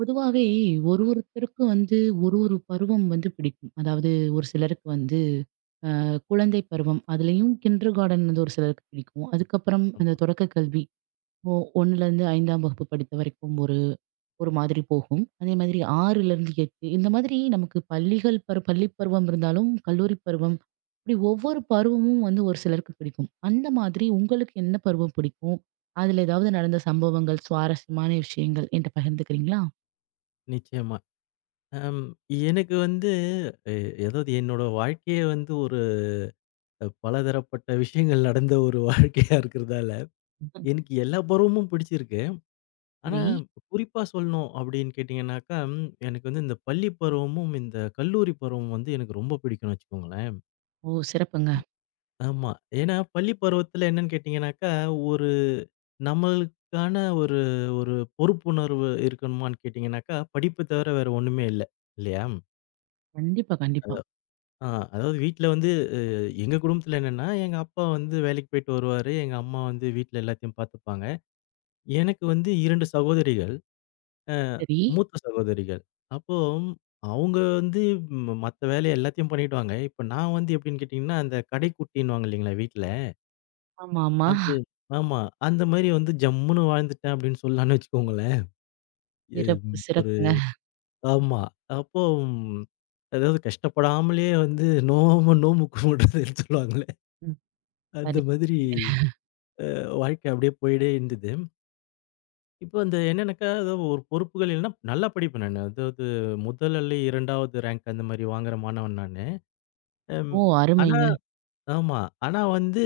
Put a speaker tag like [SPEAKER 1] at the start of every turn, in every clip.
[SPEAKER 1] பொதுவாவே ஒருத்தருக்கு வந்து ஒரு ஒரு பருவம் வந்து பிடிக்கும். அதாவது ஒரு சிலருக்கு வந்து குழந்தை பருவம், அதுலயும் கிண்டர் கார்டன் வந்து ஒரு சிலருக்கு பிடிக்கும். அதுக்கப்புறம் அந்த தொடக்க கல்வி, ஒ 1லருந்து 5ஆம் வகுப்பு படித்த வரைக்கும் ஒரு ஒரு மாதிரி போகும். அதே மாதிரி 6லருந்து 8 இந்த மாதிரி நமக்கு பள்ளி பருவம் இருந்தாலும், கல்லூரி பருவம் இப்படி ஒவ்வொரு பருவமும் வந்து ஒரு சிலருக்கு பிடிக்கும். அந்த மாதிரி உங்களுக்கு என்ன பருவம் பிடிக்கும்? அதுல ஏதாவது நடந்த சம்பவங்கள், சுவாரஸ்யமான விஷயங்கள் என்ட்ட பகிர்ந்துக்கிறீங்களா?
[SPEAKER 2] நிச்சயமா. அம் எனக்கு வந்து எ அதாவது என்னோட வாழ்க்கையே வந்து ஒரு பலதரப்பட்ட விஷயங்கள் நடந்த ஒரு வாழ்க்கையா இருக்கிறதால,
[SPEAKER 1] ம்.
[SPEAKER 2] எனக்கு எல்லா பருவமும் பிடிச்சிருக்கு. ஆனா
[SPEAKER 1] சரி.
[SPEAKER 2] குறிப்பா சொல்லணும் அப்படின்னு கேட்டீங்கன்னாக்கா, எனக்கு வந்து இந்த பள்ளி பருவமும், இந்த கல்லூரி பருவமும் வந்து எனக்கு ரொம்ப பிடிக்கும்னு வச்சுக்கோங்களேன்.
[SPEAKER 1] ஓ, சிறப்புங்க.
[SPEAKER 2] ஆமா. ஏன்னா பள்ளி பருவத்துல என்னன்னு கேட்டீங்கன்னாக்கா, ஒரு நம்மளுக்கான ஒரு ஒரு பொறுப்புணர்வு இருக்கணுமான்னு கேட்டீங்கன்னாக்கா, படிப்பு தவிர வேற ஒண்ணுமே இல்ல. இல்லையா?
[SPEAKER 1] கண்டிப்பா, கண்டிப்பா.
[SPEAKER 2] ஆ அதாவது வீட்ல வந்து எங்க குடும்பத்துல என்னன்னா, எங்க அப்பா வந்து வேலைக்கு போயிட்டு வருவாரு. எங்க அம்மா வந்து வீட்ல எல்லாத்தையும் பார்த்துப்பாங்க. எனக்கு வந்து 2 சகோதரிகள். அ
[SPEAKER 1] சரி.
[SPEAKER 2] மூத்த சகோதரிகள். அப்போ அவங்க வந்து மத்த வேலை எல்லாத்தையும் பண்ணிடுவாங்க. இப்ப நான் வந்து எப்படின்னு கேட்டீங்கன்னா, அந்த கடைக்குட்டின்னுவாங்க இல்லைங்களா வீட்ல.
[SPEAKER 1] ஆமா, ஆமா.
[SPEAKER 2] அது ஆமா. அந்த மாரி வந்து ஜம்முன்னு வாழ்ந்துட்டேன் அப்படின்னு சொல்லலாம்னு வச்சுக்கோங்களேன். எம்
[SPEAKER 1] சிறப்பு,
[SPEAKER 2] ஒரு
[SPEAKER 1] சிறப்புங்க.
[SPEAKER 2] ஆமா. அப்போ ம், அதாவது கஷ்டப்படாமலே வந்து நோம்பு கும்பிடுறதுன்னு சொல்லுவாங்களே.
[SPEAKER 1] ம்.
[SPEAKER 2] அந்த
[SPEAKER 1] சரி.
[SPEAKER 2] மாதிரி வாழ்க்கை அப்படியே போயிட்டே இருந்தது. இப்ப அந்த என்னன்னாக்கா, ஏதோ ஒரு பொறுப்புகள் இல்லன்னா, நல்லா படிப்பேன் நானு. அதாவது 1 அல்ல 2வது ரேங்க் அந்த மாரி வாங்குற மாணவன் நானு. அம்
[SPEAKER 1] ஓ,
[SPEAKER 2] ஆனா
[SPEAKER 1] அருமைங்க.
[SPEAKER 2] ஆமா. ஆனா வந்து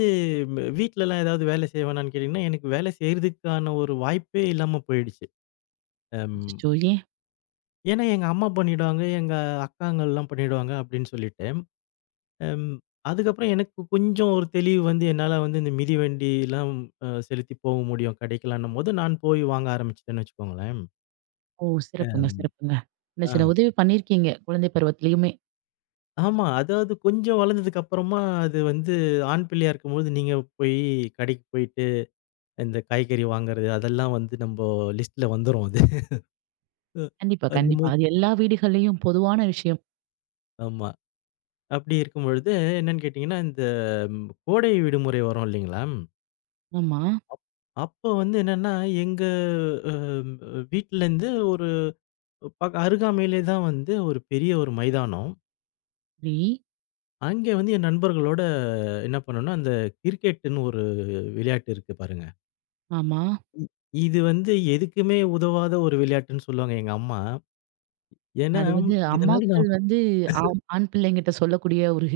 [SPEAKER 2] வீட்லலாம் ஏதாவது வேலை செய்வேனான்னு கேட்டீங்கன்னா, எனக்கு வேலை செய்றதுக்கான ஒரு வாய்ப்பே இல்லாம போயிடுச்சு. அம்
[SPEAKER 1] அச்சச்சோ! ஏன்?
[SPEAKER 2] ஏன்னா எங்க அம்மா பண்ணிடுவாங்க, எங்க அக்காங்கள்லாம் பண்ணிடுவாங்க அப்படின்னு சொல்லிட்டு, அம் அதுக்கப்புறம் எனக்கு கொஞ்சம் ஒரு தெளிவு வந்து என்னால வந்து இந்த மிதிவண்டிலாம் செலுத்தி போக முடியும் கடைக்கெல்லான்னும்போது, நான் போய் வாங்க ஆரம்பிச்சுட்டேன்னு வச்சுக்கோங்களேன்.
[SPEAKER 1] ஓ,
[SPEAKER 2] அ
[SPEAKER 1] சிறப்புங்க, சிறப்புங்க. சின்ன சின்ன
[SPEAKER 2] ஆ.
[SPEAKER 1] உதவி பண்ணியிருக்கீங்க. குழந்தை பருவத்திலயுமே.
[SPEAKER 2] ஆமா. அதாவது கொஞ்சம் வளர்ந்ததுக்கு அப்புறமா அது வந்து ஆண் பிள்ளையா இருக்கும்போது, நீங்க போய் கடைக்கு போயிட்டு, இந்த காய்கறி வாங்குறது அதெல்லாம் வந்து நம்போ லிஸ்ட்ல வந்துரும் அது. அ
[SPEAKER 1] கண்டிப்பா,
[SPEAKER 2] அது
[SPEAKER 1] கண்டிப்பா.
[SPEAKER 2] மாரி
[SPEAKER 1] அது எல்லா வீடுகள்லயும் பொதுவான விஷயம்.
[SPEAKER 2] ஆமா. அப்படி இருக்கும்பொழுது என்னன்னு கேட்டீங்கன்னா, இந்த கோடை விடுமுறை வரும் இல்லைங்களா?
[SPEAKER 1] ஆமா.
[SPEAKER 2] அப்போ வந்து என்னன்னா, எங்க அ வீட்லருந்து ஒரு அருகாமையிலே தான் வந்து ஒரு பெரிய ஒரு மைதானம்.
[SPEAKER 1] சரி.
[SPEAKER 2] அங்கே வந்து என் நண்பர்களோட என்ன பண்ணோம்னா, அந்த கிரிக்கெட்டுன்னு ஒரு விளையாட்டு இருக்கு பாருங்க.
[SPEAKER 1] ஆமா.
[SPEAKER 2] இது வந்து எதுக்குமே உதவாத ஒரு விளையாட்டுன்னு சொல்லுவாங்க எங்க அம்மா. ஏன்னா,
[SPEAKER 1] அது வந்து
[SPEAKER 2] இதனால
[SPEAKER 1] அம்மாக்கள்
[SPEAKER 2] நான்
[SPEAKER 1] வந்து ஆண் பிள்ளைங்கிட்ட சொல்லக்கூடிய ஒரு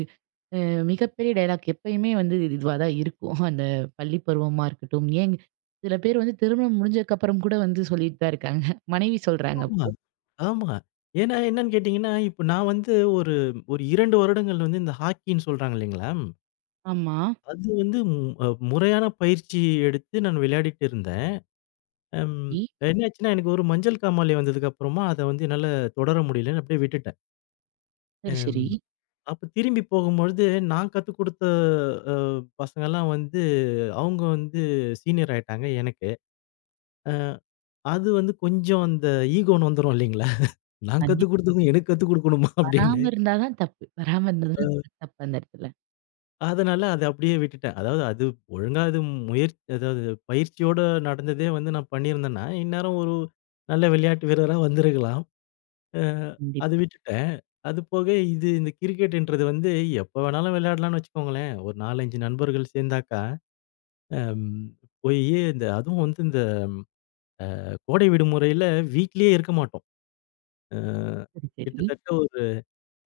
[SPEAKER 1] அ மிகப்பெரிய டயலாக் எப்பயுமே வந்து இதுவா தான் இருக்கும். அந்த பள்ளி பருவமா இருக்கட்டும், ஏன் சில பேர் வந்து திருமணம் முடிஞ்சதுக்கு அப்புறம் கூட வந்து சொல்லிட்டு தான் இருக்காங்க. மனைவி சொல்றாங்க
[SPEAKER 2] ஆமாமா,
[SPEAKER 1] அப்போ.
[SPEAKER 2] ஆமா. ஏன்னா என்னன்னு கேட்டீங்கன்னா, இப்ப நான் வந்து ஒரு ஒரு 2 வருடங்கள் வந்து இந்த ஹாக்கின்னு சொல்றாங்க இல்லைங்களா?
[SPEAKER 1] ஆமா.
[SPEAKER 2] அது வந்து ம் அ முறையான பயிற்சி எடுத்து நான் விளையாடிட்டு இருந்தேன். அம்
[SPEAKER 1] இ
[SPEAKER 2] என்னாச்சுன்னா, எனக்கு ஒரு மஞ்சள் காமாலை வந்ததுக்கு அப்புறமா அத வந்து என்னால தொடர முடியலன்னு அப்படியே விட்டுட்டேன்.
[SPEAKER 1] சரி,
[SPEAKER 2] அம்
[SPEAKER 1] சரி.
[SPEAKER 2] அப்ப திரும்பி போகும்பொழுது நான் கத்துக் குடுத்த அ பசங்கலாம் வந்து அவங்க வந்து சீனியர் ஆயிட்டாங்க எனக்கு. அது வந்து கொஞ்சம் அந்த ஈகோன்னு வந்துரும் இல்லைங்களா? நான்
[SPEAKER 1] தண்ணி
[SPEAKER 2] கத்துக் குடுத்ததும் எனக்கு கத்துக் குடுக்கணுமா?
[SPEAKER 1] வராம
[SPEAKER 2] அப்படின்னு.
[SPEAKER 1] இருந்தா தான் தப்பு. வராம இருந்தா தான் தப்பு அந்த இடத்துல.
[SPEAKER 2] அதனால அத அப்படியே விட்டுட்டேன். அதாவது அது ஒழுங்கா அது அதாவது பயிற்சியோட நடந்ததே வந்து நான் பண்ணியிருந்தேன்னா, இந்நேரம் ஒரு நல்ல விளையாட்டு வீரரா வந்திருக்கலாம். அ அது
[SPEAKER 1] கண்டிப்பா.
[SPEAKER 2] விட்டுட்டேன். அது போக இது இந்த கிரிக்கெட்ன்றது வந்து எப்ப வேணாலும் விளையாடலாம்னு வச்சுக்கோங்களேன். ஒரு 4, 5 நண்பர்கள் சேர்ந்தாக்கா, அம் போயி இந்த அதுவும் வந்து இந்த கோடை விடுமுறையில வீட்லயே இருக்க மாட்டோம். அ
[SPEAKER 1] சரி, சரி.
[SPEAKER 2] கிட்டத்தட்ட ஒரு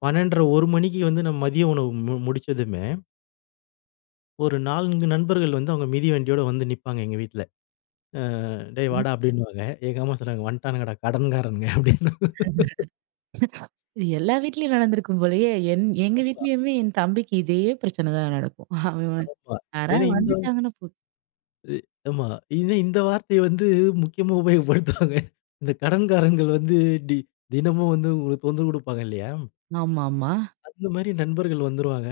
[SPEAKER 2] 12:30 1 மணிக்கு வந்து நம்ம மதிய உணவு முடிச்சதுமே, ஒரு 4 நண்பர்கள் வந்து அவங்க மிதி வண்டியோட வந்து நிப்பாங்க எங்க வீட்ல. அ "டேய்
[SPEAKER 1] ம்.
[SPEAKER 2] வாடா" அப்படின்னுவாங்க. எங்க அம்மா சொல்லுவாங்க, "வந்துட்டானுங்கடா கடன்காரனுங்க" அப்படின்னு.
[SPEAKER 1] இது எல்லா வீட்லயும் நடந்திருக்கும் போலயே! எங்க வீட்லயுமே என் தம்பிக்கு இதே பிரச்சனை தான் நடக்கும். அவன் வந்து
[SPEAKER 2] ஆமா. ஏன்னா
[SPEAKER 1] யாராவது
[SPEAKER 2] இந்த
[SPEAKER 1] வந்துட்டாங்கன்னா போ.
[SPEAKER 2] ஆமா. ஏன்னா இந்த வார்த்தைய வந்து முக்கியமா உபயோகப்படுத்துவாங்க. இந்த கடன்காரன்கள் வந்து டி தினமும் வந்து உங்களுக்கு தொந்தரவு குடுப்பாங்க இல்லையா?
[SPEAKER 1] ஆமாமா.
[SPEAKER 2] அந்த மாரி நண்பர்கள் வந்துருவாங்க.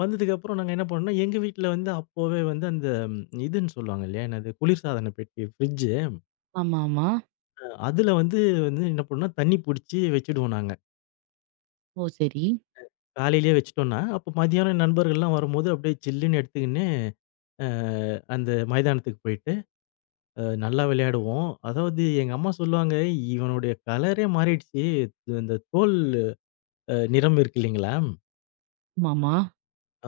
[SPEAKER 2] வந்ததுக்கப்புறம் நாங்க என்ன பண்ணோம்னா, எங்க வீட்ல வந்து அப்போவே வந்து அந்த இதுன்னு சொல்லுவாங்க இல்லையா? என்னது குளிர்சாதன பெட்டி, ஃப்ரிட்ஜ்.
[SPEAKER 1] ஆமா, ஆமா.
[SPEAKER 2] அதுல வந்து வந்து என்ன பண்ணோம்னா, தண்ணி புடிச்சு வச்சுடுவோம் நாங்க.
[SPEAKER 1] ஓ, சரி.
[SPEAKER 2] காலையிலேயே வச்சுட்டோம்ன்னா, அப்ப மதியானம் என் நண்பர்கள்லாம் வரும்போது அப்படியே சில்லுன்னு எடுத்துக்கின்னு, அ அந்த மைதானத்துக்கு போயிட்டு, நல்லா விளையாடுவோம். அதாவது எங்க அம்மா சொல்லுவாங்க, "இவனுடைய கலரே மாறிடுச்சு. இந்த தோல் நிறம் இருக்கு இல்லைங்களா?
[SPEAKER 1] ஆமாமா.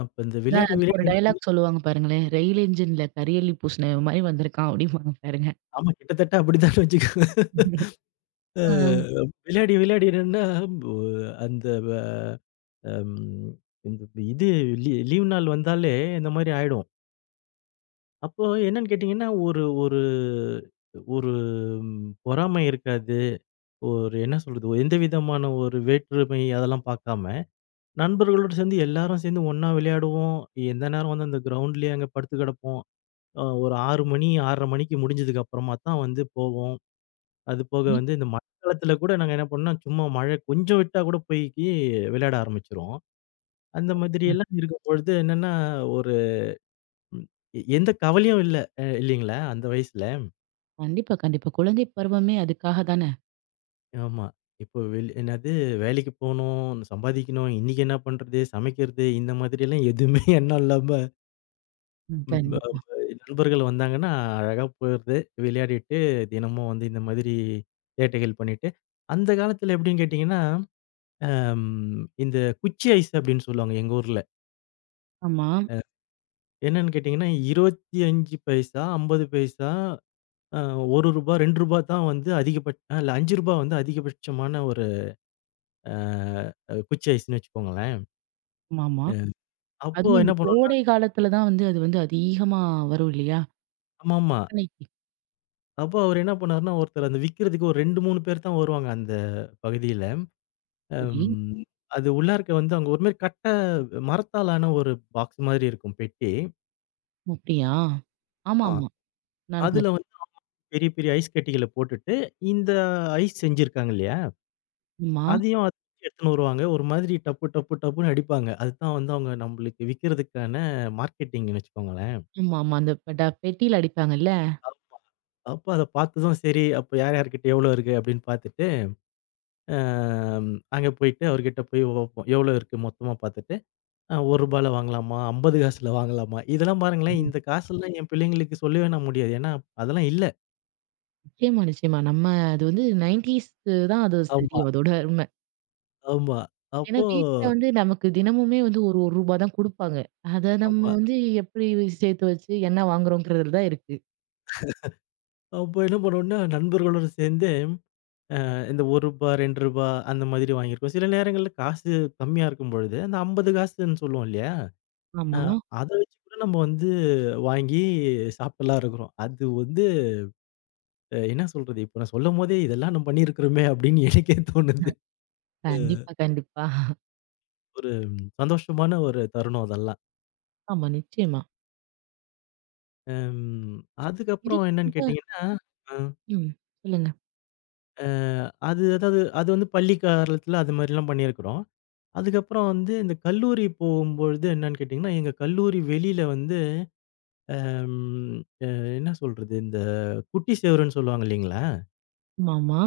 [SPEAKER 2] அப்ப இந்த
[SPEAKER 1] அதான்
[SPEAKER 2] விளையாடி
[SPEAKER 1] அதுக்கு ஒரு
[SPEAKER 2] விளையாடி என்ன பண்ண".
[SPEAKER 1] டயலாக் சொல்லுவாங்க பாருங்களேன். "ரயில் என்ஜின்ல கரியள்ளி பூசின மாரி வந்திருக்கான்" அப்படிம்பாங்க பாருங்க.
[SPEAKER 2] ஆமா கிட்டத்தட்ட அப்படித்தான் வச்சுக்கோங்க. அ
[SPEAKER 1] ஆ.
[SPEAKER 2] விளையாடி விளையாடி என்னன்னா, ஒ அந்த வ அம் இந்த இது லீ லீவ் நாள் வந்தாலே இந்த மாரி ஆயிடும். அப்போ என்னன்னு கேட்டீங்கன்னா, ஒரு ஒரு ஒரு ம் பொறாமை இருக்காது. ஒரு என்ன சொல்றது? எந்த விதமான ஒரு வேற்றுமை அதெல்லாம் பார்க்காம, நண்பர்களோடு சேர்ந்து எல்லாரும் சேர்ந்து ஒண்ணா விளையாடுவோம். எந்த நேரம் வந்து அந்த கிரவுண்ட்லயே அங்க படுத்து கிடப்போம். ஒரு 6 மணி 6:30 மணிக்கு முடிஞ்சதுக்கு அப்புறமா தான் வந்து போவோம். அதுபோக
[SPEAKER 1] ம்.
[SPEAKER 2] வந்து இந்த மழை காலத்துல கூட நாங்க என்ன பண்ணோம்னா, சும்மா மழை கொஞ்சம் விட்டா கூட போய் விளையாட ஆரம்பிச்சுருவோம். அந்த மாதிரி எல்லாம் இருக்கும்பொழுது என்னன்னா, ஒரு ம் எந்த கவலையும் இல்ல. இல்லீங்களா? அந்த வயசுல.
[SPEAKER 1] கண்டிப்பா, கண்டிப்பா. குழந்தை பருவமே அதுக்காக தானே.
[SPEAKER 2] ஆமா. இப்போ வெளி என்னது வேலைக்கு போணும், சம்பாதிக்கணும், இன்னைக்கு என்ன பண்றது? சமைக்கிறது இந்த மாதிரியெல்லாம் எதுவுமே எண்ணம் இல்லாம
[SPEAKER 1] ம்.
[SPEAKER 2] ம் அ
[SPEAKER 1] கண்டிப்பா.
[SPEAKER 2] நண்பர்கள் வந்தாங்கன்னா, அழகா போயிறது. விளையாடிட்டு, தினமும் வந்து இந்த மாதிரி சேட்டைகள் பண்ணிட்டு, அந்த காலத்துல எப்படின்னு கேட்டீங்கன்னா, அம் இந்த குச்சி ஐஸ் அப்படின்னு சொல்லுவாங்க எங்க ஊர்ல.
[SPEAKER 1] ஆமா,
[SPEAKER 2] அ என்னன்னு கேட்டீங்கன்னா, 25 பைசா, 50 பைசா, ரூ. 1, ரூ. 2 தான் வந்து அதிகபட்ச இல்ல ரூ. 5 வந்து அதிகபட்சமான ஒரு குச்சி ஐஸ்ன்னு வச்சுக்கோங்களேன்.
[SPEAKER 1] ஆமாமா.
[SPEAKER 2] அப்போ
[SPEAKER 1] அதுவும் அந்த
[SPEAKER 2] என்ன பண்ணுவோம்னா
[SPEAKER 1] கோடை காலத்துல தான் வந்து அது வந்து அதிகமா வரும் இல்லையா?
[SPEAKER 2] ஆமாமா.
[SPEAKER 1] கற்பனைக்கு.
[SPEAKER 2] அப்போ அவரு என்ன பண்ணாருன்னா, ஒருத்தர் அந்த விக்கிறதுக்கு ஒரு 2, 3 பேர் தான் வருவாங்க அந்த பகுதியில. அம்
[SPEAKER 1] சரி.
[SPEAKER 2] ம். அது உள்ளார்க்க வந்து அங்க ஒரு மாரி மரத்தாலான ஒரு பாக்ஸ் மாதிரி இருக்கும் பெட்டி.
[SPEAKER 1] ஓ, அப்படியா?
[SPEAKER 2] ஆமா.
[SPEAKER 1] ஆமாமா. நானும்
[SPEAKER 2] அதுல
[SPEAKER 1] பாத்தேன்.
[SPEAKER 2] வந்து பெரிய பெரிய ஐஸ் கட்டிகள போட்டுட்டு, இந்த ஐஸ் செஞ்சிருக்காங்க இல்லையா?
[SPEAKER 1] ஆமா,
[SPEAKER 2] அதையும் அது எடுத்துன்னு வருவாங்க. ஒரு மாதிரி டப்பு டப்பு டப்புன்னு அடிப்பாங்க. அதுதான் வந்து அவங்க நம்மளுக்கு விக்கிறதுக்கான மார்க்கெட்டிங்ன்னு வச்சுக்கோங்களேன்.
[SPEAKER 1] ஆமாமா. அந்த ப ட பெட்டியில அடிப்பாங்கல்ல.
[SPEAKER 2] அப்போ அத பார்த்ததும் சரி, அப்போ யார் யார்கிட்ட எவ்வளோ இருக்கு அப்படின்னு பார்த்துட்டு அம் அங்க போயிட்டு அவர்கிட்ட போய் ஓப்போம். எவ்வளோ இருக்கு மொத்தமா பார்த்துட்டு, அ ரூ. 1ல வாங்கலாமா? 50 காசுல வாங்கலாமா? இதெல்லாம் பாருங்களேன், இந்த காசெல்லாம் என் பிள்ளைங்களுக்கு சொல்லவே நான் முடியாது. ஏன்னா அதெல்லாம் இல்ல.
[SPEAKER 1] நிச்சயமா, நிச்சயமா. நம்ம அது வந்து 90ஸ் தான் அது சரி
[SPEAKER 2] ஆமா,
[SPEAKER 1] அதோட
[SPEAKER 2] ஆமா.
[SPEAKER 1] ஏன்னா
[SPEAKER 2] அப்போ
[SPEAKER 1] வீட்ல வந்து நமக்கு தினமுமே வந்து ஒரு ரூ. 1 தான் குடுப்பாங்க. அத நம்ம
[SPEAKER 2] ஆமா.
[SPEAKER 1] வந்து எப்படி சேர்த்து வச்சு என்ன வாங்குறோங்கிறதுல தான் இருக்கு.
[SPEAKER 2] அப்போ என்ன பண்ணுவோம்னா, நண்பர்களோட சேர்ந்து இந்த ரூ. 1 ரூ. 2 அந்த மாதிரி வாங்கியிருக்கோம். சில நேரங்கள்ல காசு கம்மியா இருக்கும் பொழுது, அந்த 50 காசுன்னு சொல்லுவோம் இல்லையா? அ
[SPEAKER 1] ஆமா.
[SPEAKER 2] அத வச்சு கூட நம்ம வந்து வாங்கி சாப்பிட்டுலாம் இருக்கிறோம். அது வந்து என்ன சொல்றது? இப்ப நான் சொல்லும்போதே இதெல்லாம் நம்ம பண்ணியிருக்கிறோமே அப்படின்னு எனக்கே தோணுது. ம்.
[SPEAKER 1] கண்டிப்பா, கண்டிப்பா.
[SPEAKER 2] ஒரு சந்தோஷமான ஒரு தருணம் அதெல்லாம்.
[SPEAKER 1] ஆமா, நிச்சயமா.
[SPEAKER 2] ம்.
[SPEAKER 1] இது
[SPEAKER 2] அதுக்கப்புறம் என்னன்னு
[SPEAKER 1] ரொம்ப
[SPEAKER 2] கேட்டீங்கன்னா, அ
[SPEAKER 1] ம். சொல்லுங்க.
[SPEAKER 2] அ அது அதாவது அது வந்து பள்ளி காலத்துல அது மாரிலாம் பண்ணியிருக்கிறோம். அதுக்கப்புறம் வந்து இந்த கல்லூரி போகும்பொழுது என்னன்னு கேட்டீங்கன்னா, எங்க கல்லூரி வெளியில வந்து ம் அ என்ன சொல்றது? இந்த குட்டி சுவருன்னு சொல்லுவாங்க இல்லீங்களா?
[SPEAKER 1] ஆமாமா.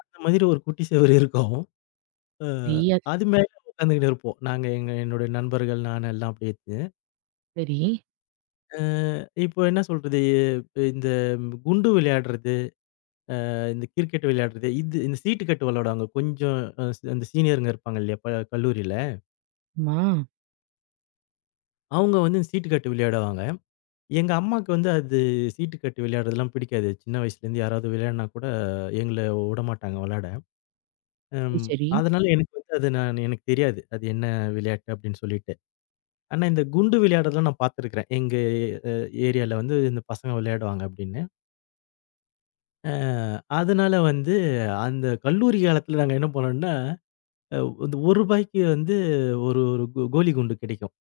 [SPEAKER 2] அந்த மாதிரி ஒரு குட்டி சுவர் இருக்கும். அ
[SPEAKER 1] நெய்யா
[SPEAKER 2] அது மேல உட்காந்துக்கிட்டு இருப்போம். நாங்க எங்க என்னுடைய நண்பர்கள் நான் எல்லாம் அப்படியே.
[SPEAKER 1] சரி.
[SPEAKER 2] அ இப்போ என்ன சொல்றது? இந்த குண்டு விளையாடுறது, இந்த கிரிக்கெட் விளையாடுறது, இது இந்த சீட்டு கட்டு விளையாடுவாங்க. கொஞ்சம் அந்த சீனியருங்க இருப்பாங்க இல்லையா? கல்லூரியில.
[SPEAKER 1] ஆமா.
[SPEAKER 2] அவங்க வந்து இந்த சீட்டு கட்டு விளையாடுவாங்க. எங்க அம்மாக்கு வந்து அது சீட்டு கட்டு விளையாடுறதெல்லாம் பிடிக்காது. சின்ன வயசுலேருந்து யாராவது விளையாடுனா கூட எங்கள விடமாட்டாங்க விளையாட.
[SPEAKER 1] சரி,
[SPEAKER 2] ம்
[SPEAKER 1] சரி.
[SPEAKER 2] அதனால எனக்கு வந்து அது நான் எனக்கு தெரியாது. அது என்ன விளையாட்டு அப்படின்னு சொல்லிட்டு. ஆனா இந்த குண்டு விளையாடுறதெல்லாம் நான் பார்த்துருக்கிறேன். எங்க அ ஏரியால வந்து இந்த பசங்க விளையாடுவாங்க அப்படின்னு. அ அதனால வந்து அந்த கல்லூரி காலத்துல நாங்க என்ன பண்ணோம்னா, அ இந்த ரூ. 1 வந்து ஒரு ஒரு கோ கோலி குண்டு கிடைக்கும்.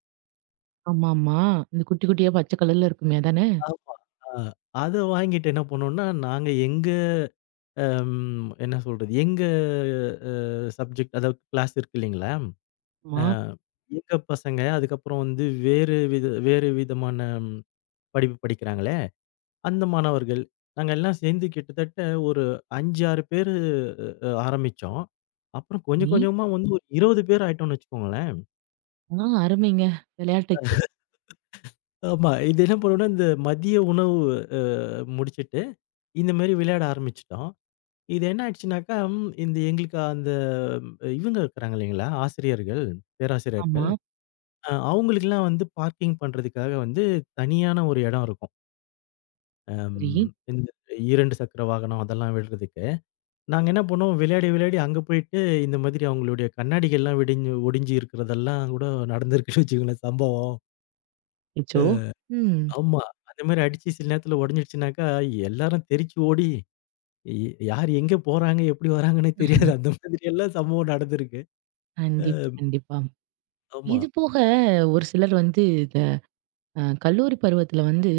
[SPEAKER 1] ஆமாமா. இந்த குட்டி குட்டியா பச்சை கலர்ல இருக்குமே அதானே?
[SPEAKER 2] ஆமா. ஆ அத வாங்கிட்டு என்ன பண்ணோம்னா, நாங்க எங்க என்ன சொல்றது? எங்க அ சப்ஜெக்ட் அதாவது கிளாஸ் இருக்கு இல்லைங்களா? அ
[SPEAKER 1] ஆமா.
[SPEAKER 2] எங்க பசங்க அதுக்கப்புறம் வந்து வேறு விதமான படிப்பு படிக்கிறாங்க அந்த மாணவர்கள். நாங்க எல்லாம் சேர்ந்து கிட்டத்தட்ட ஒரு 5, 6 பேரு ஆரம்பிச்சோம். அப்புறம் கொஞ்சம்
[SPEAKER 1] சரி.
[SPEAKER 2] கொஞ்சமா வந்து ஒரு 20 பேர் ஆயிட்டோம்னு வச்சுக்கோங்களேன்.
[SPEAKER 1] ஆ, அருமைங்க. விளையாட்டுக்கு.
[SPEAKER 2] ஆமா. இது என்ன பண்ணோம்னா, இந்த மதிய உணவு அ முடிச்சுட்டு, இந்த மாரி விளையாட ஆரம்பிச்சுட்டோம். இது என்ன ஆயிடுச்சுனாக்கா, இந்த எங்களுக்கு அந்த இவங்க இருக்கிறாங்க இல்லைங்களா, ஆசிரியர்கள்,
[SPEAKER 1] ஆமா.
[SPEAKER 2] பேராசிரியர்கள். அவங்களுக்கெல்லாம் வந்து பார்க்கிங் பண்றதுக்காக வந்து தனியான ஒரு இடம் இருக்கும்.
[SPEAKER 1] சரி.
[SPEAKER 2] இந்த 2 சக்கர வாகனம் அதெல்லாம் விடுறதுக்கு. நாங்க என்ன பண்ணோம், விளையாடி, விளையாடி அங்க போயிட்டு, இந்த மாதிரி அவங்களுடைய கண்ணாடிகள்லாம் வெடிஞ்சு ஒடிஞ்சு இருக்கிறதெல்லாம் கூட நடந்திருக்குன்னு வச்சுக்கோங்களேன் சம்பவம்.
[SPEAKER 1] அச்சோ! ம்.
[SPEAKER 2] ஆமா. அந்த மாரி அடிச்சு சில நேரத்துல ஒடஞ்சிடுச்சுனாக்கா, எல்லாரும் தெறிச்சு ஓடி, எ யார் எங்க போறாங்க, எப்படி வராங்கன்னே தெரியாது. அந்த மாதிரி எல்லாம் சம்பவம் நடந்திருக்கு.
[SPEAKER 1] கண்டிப்பா, கண்டிப்பா.
[SPEAKER 2] ஆமா.
[SPEAKER 1] இது போக ஒரு சிலர் வந்து கல்லூரி பருவத்துல வந்து,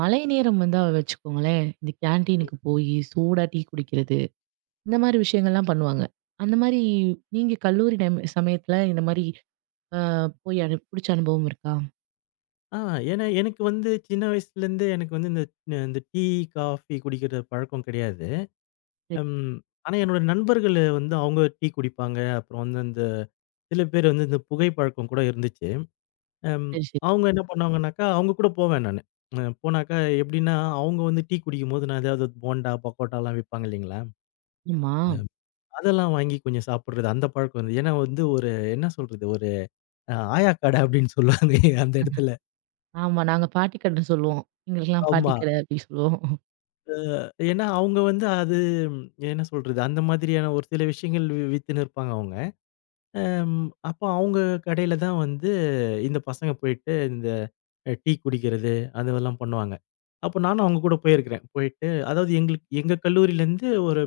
[SPEAKER 1] மழை நேரம் வந்தா வச்சுக்கோங்களேன், இந்த கேன்டீனுக்கு போயி, சூடா டீ குடிக்கிறது, இந்த மாரி விஷயங்கள்லாம் பண்ணுவாங்க. அந்த மாரி நீங்க கல்லூரி டைம் சமயத்துல இந்த மாரி அ போய் புடிச்ச அனுபவம் இருக்கா?
[SPEAKER 2] ஆ ஏன்னா எனக்கு வந்து சின்ன வயசுலேருந்தே எனக்கு வந்து இந்த இந்த டீ, காஃபி குடிக்கிற பழக்கம் கிடையாது.
[SPEAKER 1] சரி,
[SPEAKER 2] ம். ஆனா என்னோட நண்பர்களு வந்து அவங்க டீ குடிப்பாங்க. அப்புறம் வந்து அந்த சில பேர் வந்து இந்த புகை பழக்கம் கூட இருந்துச்சு. அம்.
[SPEAKER 1] சரி, சரி.
[SPEAKER 2] அவங்க என்ன பண்ணாங்கன்னாக்கா, அவங்க கூட போவேன் நானு. போனாக்கா எப்படின்னா, அவங்க வந்து டீ குடிக்கும்போது நான் ஏதாவது போண்டா, பக்கோடாலாம் விப்பாங்க இல்லைங்களா?
[SPEAKER 1] ஆமா.
[SPEAKER 2] அதெல்லாம் வாங்கி கொஞ்சம் சாப்பிடுறது. அந்த பழக்கம் இருந்தது. ஏன்னா வந்து ஒரு என்ன சொல்றது? ஒரு ஆயா கடை அப்படின்னு சொல்லுவாங்க அந்த இடத்துல.
[SPEAKER 1] ஆமா. நாங்க பாட்டி கடைன்னு சொல்லுவோம். எங்களுக்கெல்லாம் பாட்டி
[SPEAKER 2] ஆமா.
[SPEAKER 1] கடை அப்டி சொல்லுவோம்.
[SPEAKER 2] ஏன்னா அவங்க வந்து அது ம், என்ன சொல்றது? அந்த மாதிரியான ஒரு சில விஷயங்கள் வித்துன்னு இருப்பாங்க அவங்க. அப்போ அவங்க கடையில தான் வந்து இந்த பசங்க போயிட்டு இந்த டீ குடிக்கிறது, அதெல்லாம் பண்ணுவாங்க. அப்போ நானும் அவங்க கூட போயிருக்கிறேன். போயிட்டு அதாவது எங்களுக்கு எங்க கல்லூரியிலேருந்து ஒரு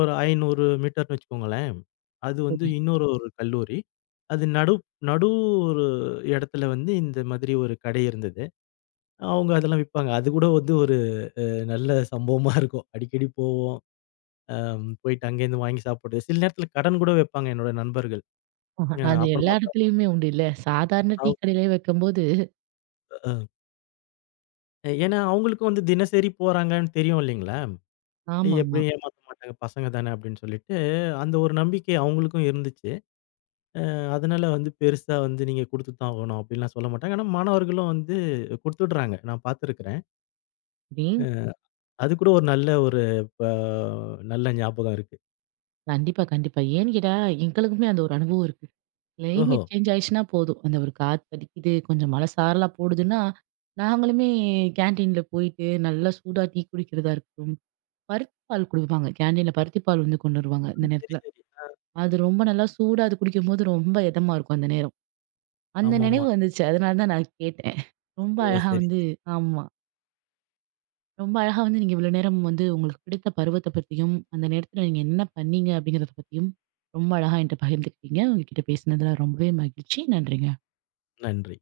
[SPEAKER 2] ஒரு 500 மீட்டர்ன்னு வச்சுக்கோங்களேன். அது வந்து
[SPEAKER 1] சரி.
[SPEAKER 2] இன்னொரு ஒரு கல்லூரி. அது நடு நடு ஒரு இடத்துல வந்து இந்த மாதிரி ஒரு கடை இருந்தது. அவங்க அதெல்லாம் விப்பாங்க. அது கூட வந்து ஒரு நல்ல சம்பவமா இருக்கும். அடிக்கடி போவோம். போயிட்டு அங்கேருந்து வாங்கி சாப்பிடுறது. சில நேரத்தில கடன் கூட வைப்பாங்க என்னோட நண்பர்கள்.
[SPEAKER 1] ஆஹா, அது எல்லா
[SPEAKER 2] அப்புறமா தான்
[SPEAKER 1] இடத்துலயுமே உண்டு இல்ல. சாதாரண டீ
[SPEAKER 2] அவங்க-
[SPEAKER 1] கடையிலே வைக்கும்போது
[SPEAKER 2] அஹ் ஏன்னா அவங்களுக்கும் வந்து தினசரி போறாங்கன்னு தெரியும் இல்லைங்களா?
[SPEAKER 1] ஆமாமா.
[SPEAKER 2] எப்படியும் ஏமாத்த மாட்டாங்க பசங்க தானே அப்படின்னு சொல்லிட்டு, அந்த ஒரு நம்பிக்கை அவங்களுக்கும் இருந்துச்சு. அதனால வந்து பெருசா வந்து நீங்க குடுத்து தான் ஆகணும் அப்படின்லாம் சொல்ல மாட்டாங்க. ஆனா மாணவர்களும் வந்து குடுத்துடுறாங்க. நான் பார்த்துருக்கிறேன்.
[SPEAKER 1] நீ
[SPEAKER 2] அது கூட ஒரு நல்ல ஒரு ப நல்ல ஞாபகம் இருக்கு.
[SPEAKER 1] கண்டிப்பா, கண்டிப்பா. ஏன்னு கேட்டா, எங்களுக்குமே அந்த ஒரு அனுபவம் இருக்கு.
[SPEAKER 2] ஓஹோ!
[SPEAKER 1] கிளைமேட் சேஞ்ச் ஆயிடுச்சுன்னா போதும். அந்த ஒரு காத்து அடிக்குது, கொஞ்சம் மழை சாரலா போடுதுன்னா, நாங்களுமே கேன்டீன்ல போயிட்டு நல்லா சூடா டீ குடிக்கிறதா இருக்கட்டும், பருத்தி பால் குடுப்பாங்க. கேன்டீன்ல பருத்தி பால் வந்து கொண்டு வருவாங்க இந்த
[SPEAKER 2] ஆ, சரி,
[SPEAKER 1] நேரத்துல.
[SPEAKER 2] சரி.
[SPEAKER 1] அது ரொம்ப நல்லா சூடா அது குடிக்கும்போது ரொம்ப இதமா இருக்கும் அந்த நேரம். அந்த
[SPEAKER 2] ஆமாமா.
[SPEAKER 1] நினைவு வந்துச்சு. அதனால தான் நான் கேட்டேன். ரொம்ப
[SPEAKER 2] ஓ! சரி.
[SPEAKER 1] அழகா
[SPEAKER 2] சரி.
[SPEAKER 1] வந்து ஆமா. ரொம்ப அழகா வந்து நீங்க இவ்ளோ நேரம் வந்து உங்களுக்கு பிடித்த பருவத்த பத்தியும், அந்த நேரத்துல நீங்க என்ன பண்ணீங்க அப்படிங்கிறத பத்தியும் ரொம்ப அழகா என்ட்ட பகிர்ந்துக்கிட்டீங்க. உங்ககிட்ட பேசினதுல ரொம்பவே மகிழ்ச்சி. நன்றிங்க.
[SPEAKER 2] நன்றி.